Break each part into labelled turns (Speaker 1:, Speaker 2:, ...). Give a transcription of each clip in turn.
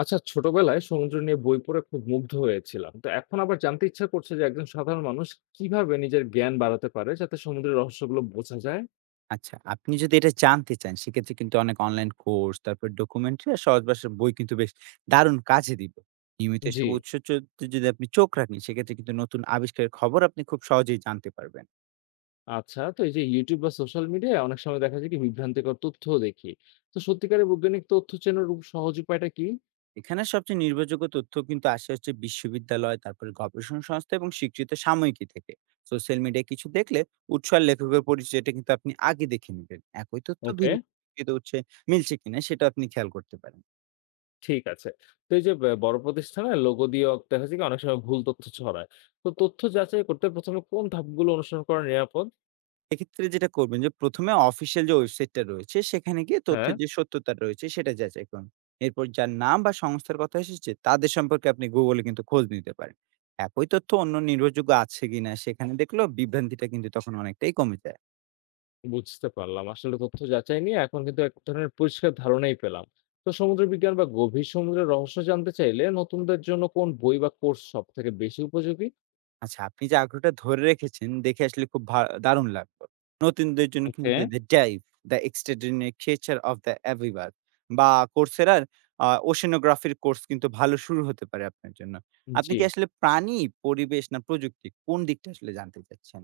Speaker 1: আচ্ছা, ছোটবেলায় সমুদ্র নিয়ে বই পড়ে খুব মুগ্ধ হয়েছিলাম, তো এখন আবার জানতে ইচ্ছা করছে যে একজন সাধারণ মানুষ কিভাবে নিজের জ্ঞান বাড়াতে পারে যাতে সমুদ্রের রহস্যগুলো বোঝা যায়।
Speaker 2: আচ্ছা, আপনি যদি এটা জানতে চান সেক্ষেত্রে কিন্তু অনেক অনলাইন কোর্স, তারপর ডকুমেন্টারি আর সহজ ভাষার বই কিন্তু বেশ দারুণ কাজে দিবে। নিয়মিত
Speaker 1: জি।
Speaker 2: এসব উৎস চ যদি আপনি চোখ রাখেন সেক্ষেত্রে কিন্তু নতুন আবিষ্কারের খবর আপনি খুব সহজেই জানতে পারবেন।
Speaker 1: আচ্ছা, তো এই যে ইউটিউব বা সোশ্যাল মিডিয়ায় অনেক সময় দেখা যায় কি, বিভ্রান্তিকর তথ্য দেখি, তো সত্যিকারের বৈজ্ঞানিক তথ্য চেনার সহজ উপায়টা কি?
Speaker 2: এখানে সবচেয়ে নির্ভরযোগ্য তথ্য কিন্তু আসে হচ্ছে বিশ্ববিদ্যালয়, তারপরে গবেষণা সংস্থা এবং স্বীকৃত সাময়িকী থেকে। সোশ্যাল মিডিয়ায় কিছু দেখলে উৎস আর লেখকের পরিচয়টা কিন্তু আপনি আগে দেখে নিবেন। একই তথ্য
Speaker 1: ওকে।
Speaker 2: ভিন্ন স্বীকৃত উৎসে মিলছে কিনা সেটা আপনি খেয়াল করতে পারেন।
Speaker 1: ঠিক আছে। তো এই যে বড় প্রতিষ্ঠানে লোগো দিয়ে দেখা যায় কি অনেক সময় ভুল তথ্য ছড়ায়, তো তথ্য যাচাই করতে প্রথমে কোন ধাপগুলো অনুসরণ করা নিরাপদ?
Speaker 2: এক্ষেত্রে যেটা করবেন যে, ১ম এ অফিসিয়াল যে ওয়েবসাইটটা রয়েছে, সেখানে গিয়ে
Speaker 1: হ্যাঁ।
Speaker 2: তথ্যের যে সত্যতা রয়েছে, সেটা যাচাই করুন। এরপর যার নাম বা সংস্থার কথা এসেছে, তাদের সম্পর্কে আপনি Google এ কিন্তু খোঁজ নিতে পারেন। একই তথ্য অন্য নির্ভরযোগ্য আছে কিনা, সেখানে দেখলেও বিভ্রান্তিটা কিন্তু তখন অনেকটাই কমে যায়।
Speaker 1: বুঝতে পারলাম। আসলে তথ্য যাচাই নিয়ে এখন কিন্তু এক ধরনের পরিষ্কার ধারণাই পেলাম। তো সমুদ্র বিজ্ঞান বা গভীর সমুদ্রের রহস্য জানতে চাইলে নতুনদের জন্য কোন বই বা কোর্স সবথেকে বেশি উপযোগী?
Speaker 2: আচ্ছা, আপনি যে আগ্রহটা ধরে রেখেছেন দেখে আসলে খুব দারুণ লাগলো। নতুনদের জন্য কিন্তু
Speaker 1: okay.
Speaker 2: The Dive: The Extraordinary Creature of the Aviver বা Coursera র Oceanography র কোর্স কিন্তু ভালো শুরু হতে পারে আপনার জন্য। আপনি
Speaker 1: জি।
Speaker 2: কি আসলে প্রাণী, পরিবেশ না প্রযুক্তি কোন দিকটা আসলে জানতে চাচ্ছেন?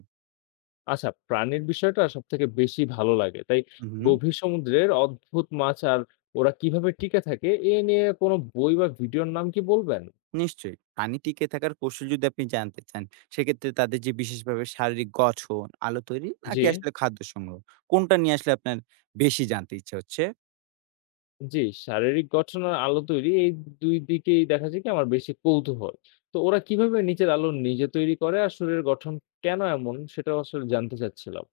Speaker 1: আচ্ছা, প্রাণীর বিষয়টা সবথেকে বেশি ভালো লাগে। তাই
Speaker 2: হুম, হুম,
Speaker 1: গভীর সমুদ্রের অদ্ভুত মাছ আর ওরা কিভাবে টিকে থাকে এ নিয়ে কোনো বই বা ভিডিওর নাম কি বলবেন?
Speaker 2: নিশ্চয়ই। প্রাণী টিকে থাকার কৌশল যদি আপনি জানতে চান, সেক্ষেত্রে তাদের যে বিশেষভাবে শারীরিক গঠন, আলো তৈরি
Speaker 1: জি।
Speaker 2: নাকি আসলে খাদ্য সংগ্রহ, কোনটা নিয়ে আসলে আপনার বেশি জানতে ইচ্ছা হচ্ছে?
Speaker 1: জি, শারীরিক গঠন আর আলো তৈরি এই ২ দিকেই দেখা যায় কি আমার বেশি কৌতূহল। তো ওরা কিভাবে নিচের আলো নিজে তৈরি করে আর শরীরের গঠন কেন এমন সেটাও আসলে জানতে চাচ্ছিলাম।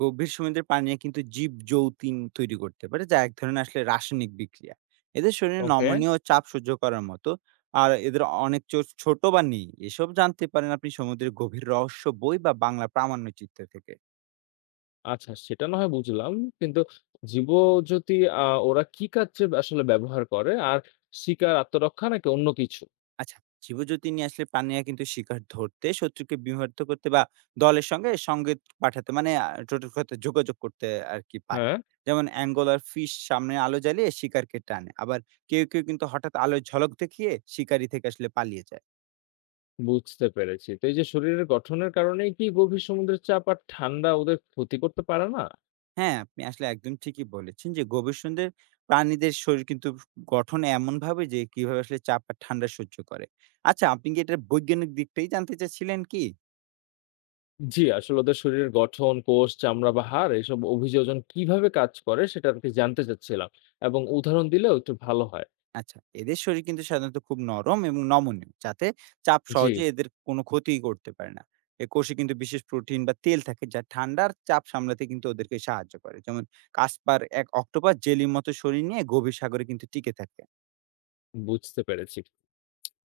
Speaker 2: গভীর সমুদ্রের পানি কিন্তু জীব যৌতিন তৈরি করতে পারে যা এক ধরনের আসলে রাসায়নিক বিক্রিয়া এদের শরীরে
Speaker 1: ওকে।
Speaker 2: নমনীয় চাপ সহ্য করার মতো আর এদের অনেক ছোট বা নেই এসব জানতে পারেন আপনি সমুদ্রের গভীর রহস্য বই বা বাংলা প্রামাণ্য চিত্র থেকে।
Speaker 1: আচ্ছা, সেটা না হয় বুঝলাম। কিন্তু জীবজ্যোতি আ ওরা কি কাজে আসলে ব্যবহার করে? আর শিকার, আত্মরক্ষা নাকি অন্য কিছু?
Speaker 2: আচ্ছা, জীবজন্তু নিয়ে আসলে প্রাণীরা কিন্তু শিকার ধরতে শত্রুকে বিভক্ত করতে বা দলের সঙ্গে সংকেত পাঠাতে মানে টোটোর কথা যোগাযোগ করতে আর কি পারে।
Speaker 1: হ্যাঁ,
Speaker 2: যেমন অ্যাঙ্গোলার ফিশ সামনে আলো জ্বালিয়ে শিকারকে টানে, আবার কেউ কেউ কিন্তু হঠাৎ আলোর ঝলক দেখিয়ে শিকারি থেকে আসলে পালিয়ে যায়।
Speaker 1: বুঝতে পেরেছি। তো এই যে শরীরের গঠনের কারণেই কি গভীর সমুদ্রের চাপ আর ঠান্ডা ওদের ক্ষতি করতে পারে না?
Speaker 2: হ্যাঁ, আপনি আসলে একদম ঠিকই বলেছেন যে গবেষণদের প্রাণীদের শরীর কিন্তু গঠন এমন ভাবে যে কিভাবে আসলে চাপ আর ঠান্ডা সহ্য করে। আচ্ছা, আপনি কি এটার বৈজ্ঞানিক দিকটাই জানতে চাচ্ছিলেন কি?
Speaker 1: জি, আসলে ওদের শরীরের গঠন, কোষ, চামড়া বা হাড় এসব অভিযোজন কিভাবে কাজ করে সেটা আরকি জানতে চাচ্ছিলাম, এবং উদাহরণ দিলেও একটু ভালো হয়।
Speaker 2: আচ্ছা, এদের শরীর কিন্তু সাধারণত খুব নরম এবং নমনীয়, যাতে চাপ
Speaker 1: জি।
Speaker 2: সহজে এদের কোনো ক্ষতিই করতে পারে না। এ কোষে কিন্তু বিশেষ প্রোটিন বা তেল থাকে যা ঠান্ডার চাপ সামলাতে কিন্তু ওদেরকে সাহায্য করে। যেমন কাসপার এক অক্টোপাস জেলির মতো শরীর নিয়ে গভীর সাগরে কিন্তু টিকে থাকে।
Speaker 1: বুঝতে পেরেছি।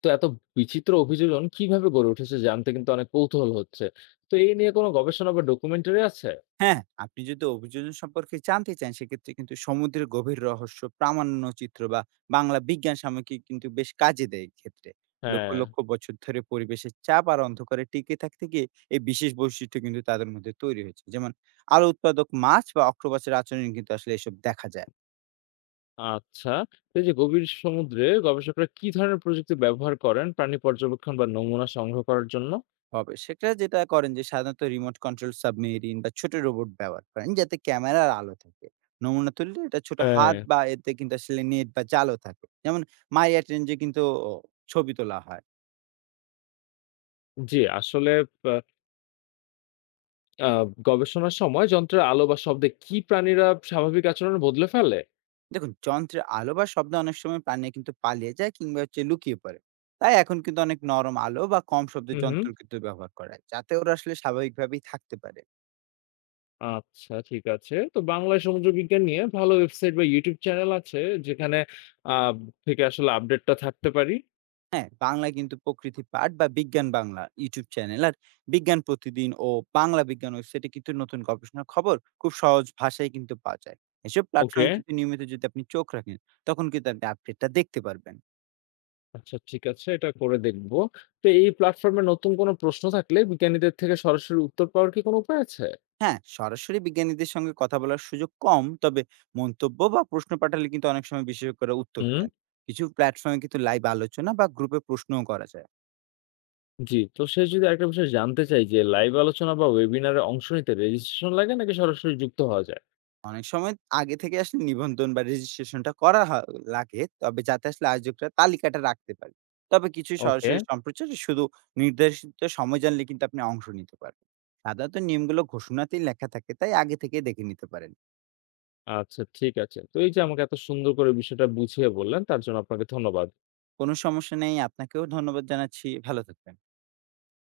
Speaker 1: তো এত বিচিত্র অভিযোজন কিভাবে গড়ে উঠেছে জানতে কিন্তু অনেক কৌতূহল হচ্ছে। তো এই নিয়ে কোনো গবেষণা বা ডকুমেন্টারি আছে?
Speaker 2: হ্যাঁ, আপনি যদি অভিযোজন সম্পর্কে জানতে চান সেক্ষেত্রে কিন্তু সমুদ্রের গভীর রহস্য, প্রামাণ্যচিত্র বা বাংলা বিজ্ঞান সাময়িকী কিন্তু বেশ কাজে দেয় এক্ষেত্রে। লক্ষ,
Speaker 1: হ্যাঁ।
Speaker 2: লক্ষ বছর ধরে পরিবেশের চাপ আর অন্ধকারে টিকে থাকতে গিয়ে এই বিশেষ বৈশিষ্ট্য কিন্তু তাদের মধ্যে তৈরি হয়েছে। যেমন আলো উৎপাদক মাছ বা অক্টোপাসের আচরণ কিন্তু আসলে এসব দেখা যায়।
Speaker 1: আচ্ছা। তো এই যে গভীর সমুদ্রে গবেষকরা কি ধরনের প্রযুক্তি ব্যবহার করেন প্রাণী পর্যবেক্ষণ বা নমুনা সংগ্রহ করার জন্য?
Speaker 2: হবে। সেটা যেটা করেন যে সাধারণত রিমোট কন্ট্রোল সাবমেরিন বা ছোট রোবট ব্যবহার করেন যাতে ক্যামেরার আলো থাকে। নমুনা তুললে এটা ছোট
Speaker 1: হ্যাঁ।
Speaker 2: হাত বা এতে কিন্তু আসলে নেট বা জালও থাকে। যেমন মাইয়া টেনজে কিন্তু ও ছবি তোলা হয়।
Speaker 1: জি, আসলে আ আ গবেষণার সময় যন্ত্রের আলো বা শব্দে কি প্রাণীরা স্বাভাবিক আচরণ বদলে ফেলে?
Speaker 2: দেখুন, যন্ত্রের আলো বা শব্দ অনেক সময় প্রাণী কিন্তু পালিয়ে যায় কিংবা হচ্ছে লুকিয়ে পড়ে। তাই এখন কিন্তু অনেক নরম আলো বা কম শব্দের
Speaker 1: হুম, হুম।
Speaker 2: যন্ত্র কিন্তু ব্যবহার করা হয়, যাতে ওরা আসলে স্বাভাবিকভাবেই থাকতে পারে।
Speaker 1: আচ্ছা, ঠিক আছে। তো বাংলায় সমুদ্র বিজ্ঞান নিয়ে ভালো ওয়েবসাইট বা YouTube চ্যানেল আছে যেখানে আ থেকে আসলে আপডেটটা থাকতে পারি?
Speaker 2: হ্যাঁ, বাংলায় কিন্তু প্রকৃতি পাঠ বা বিজ্ঞান বাংলা ইউটিউব চ্যানেল আর বিজ্ঞান প্রতিদিন ও বাংলা বিজ্ঞান ওয়েবসাইটে কিন্তু নতুন গবেষণার খবর খুব সহজ ভাষায় কিন্তু পাওয়া যায়। এসব
Speaker 1: ওকে।
Speaker 2: প্ল্যাটফর্মে কিন্তু নিয়মিত যদি আপনি চোখ রাখেন, তখন কিন্তু আপনি আপডেটটা দেখতে পারবেন।
Speaker 1: আচ্ছা ঠিক আছে, এটা করে দেখব। তো এই প্ল্যাটফর্মে নতুন কোনো প্রশ্ন থাকলে বিজ্ঞানীদের থেকে সরাসরি উত্তর পাওয়ার কি কোনো উপায় আছে?
Speaker 2: হ্যাঁ, সরাসরি বিজ্ঞানীদের সঙ্গে কথা বলার সুযোগ কম, তবে মন্তব্য বা প্রশ্ন পাঠালে কিন্তু অনেক সময় বিশেষজ্ঞরা উত্তর
Speaker 1: হুম।
Speaker 2: দেন। কিছু প্ল্যাটফর্মে কিন্তু লাইভ আলোচনা বা গ্রুপে প্রশ্নও করা যায়।
Speaker 1: জি, তো সে যদি আরেকটা বিষয় জানতে চাই যে লাইভ আলোচনা বা ওয়েবিনারে অংশ নিতে রেজিস্ট্রেশন লাগে নাকি সরাসরি যুক্ত হওয়া যায়?
Speaker 2: অনেক সময় আগে থেকে আসলে নিবন্ধন বা রেজিস্ট্রেশনটা করা হয় লাগে, তবে যাতে আসলে আয়োজকরা তালিকাটা রাখতে পারে। তবে কিছু
Speaker 1: ওকে।
Speaker 2: সরাসরি সম্প্রচারে শুধু নির্দেশিত সময় জানলে কিন্তু আপনি অংশ নিতে পারবেন। সাধারণত নিয়মগুলো ঘোষণাতেই লেখা থাকে, তাই আগে থেকে দেখে নিতে পারেন।
Speaker 1: আচ্ছা ঠিক আছে। তো এই যে আমাকে এত সুন্দর করে বিষয়টা বুঝিয়ে বললেন তার জন্য আপনাকে ধন্যবাদ।
Speaker 2: কোনো সমস্যা নেই। আপনাকেও ধন্যবাদ জানাচ্ছি। ভালো থাকবেন।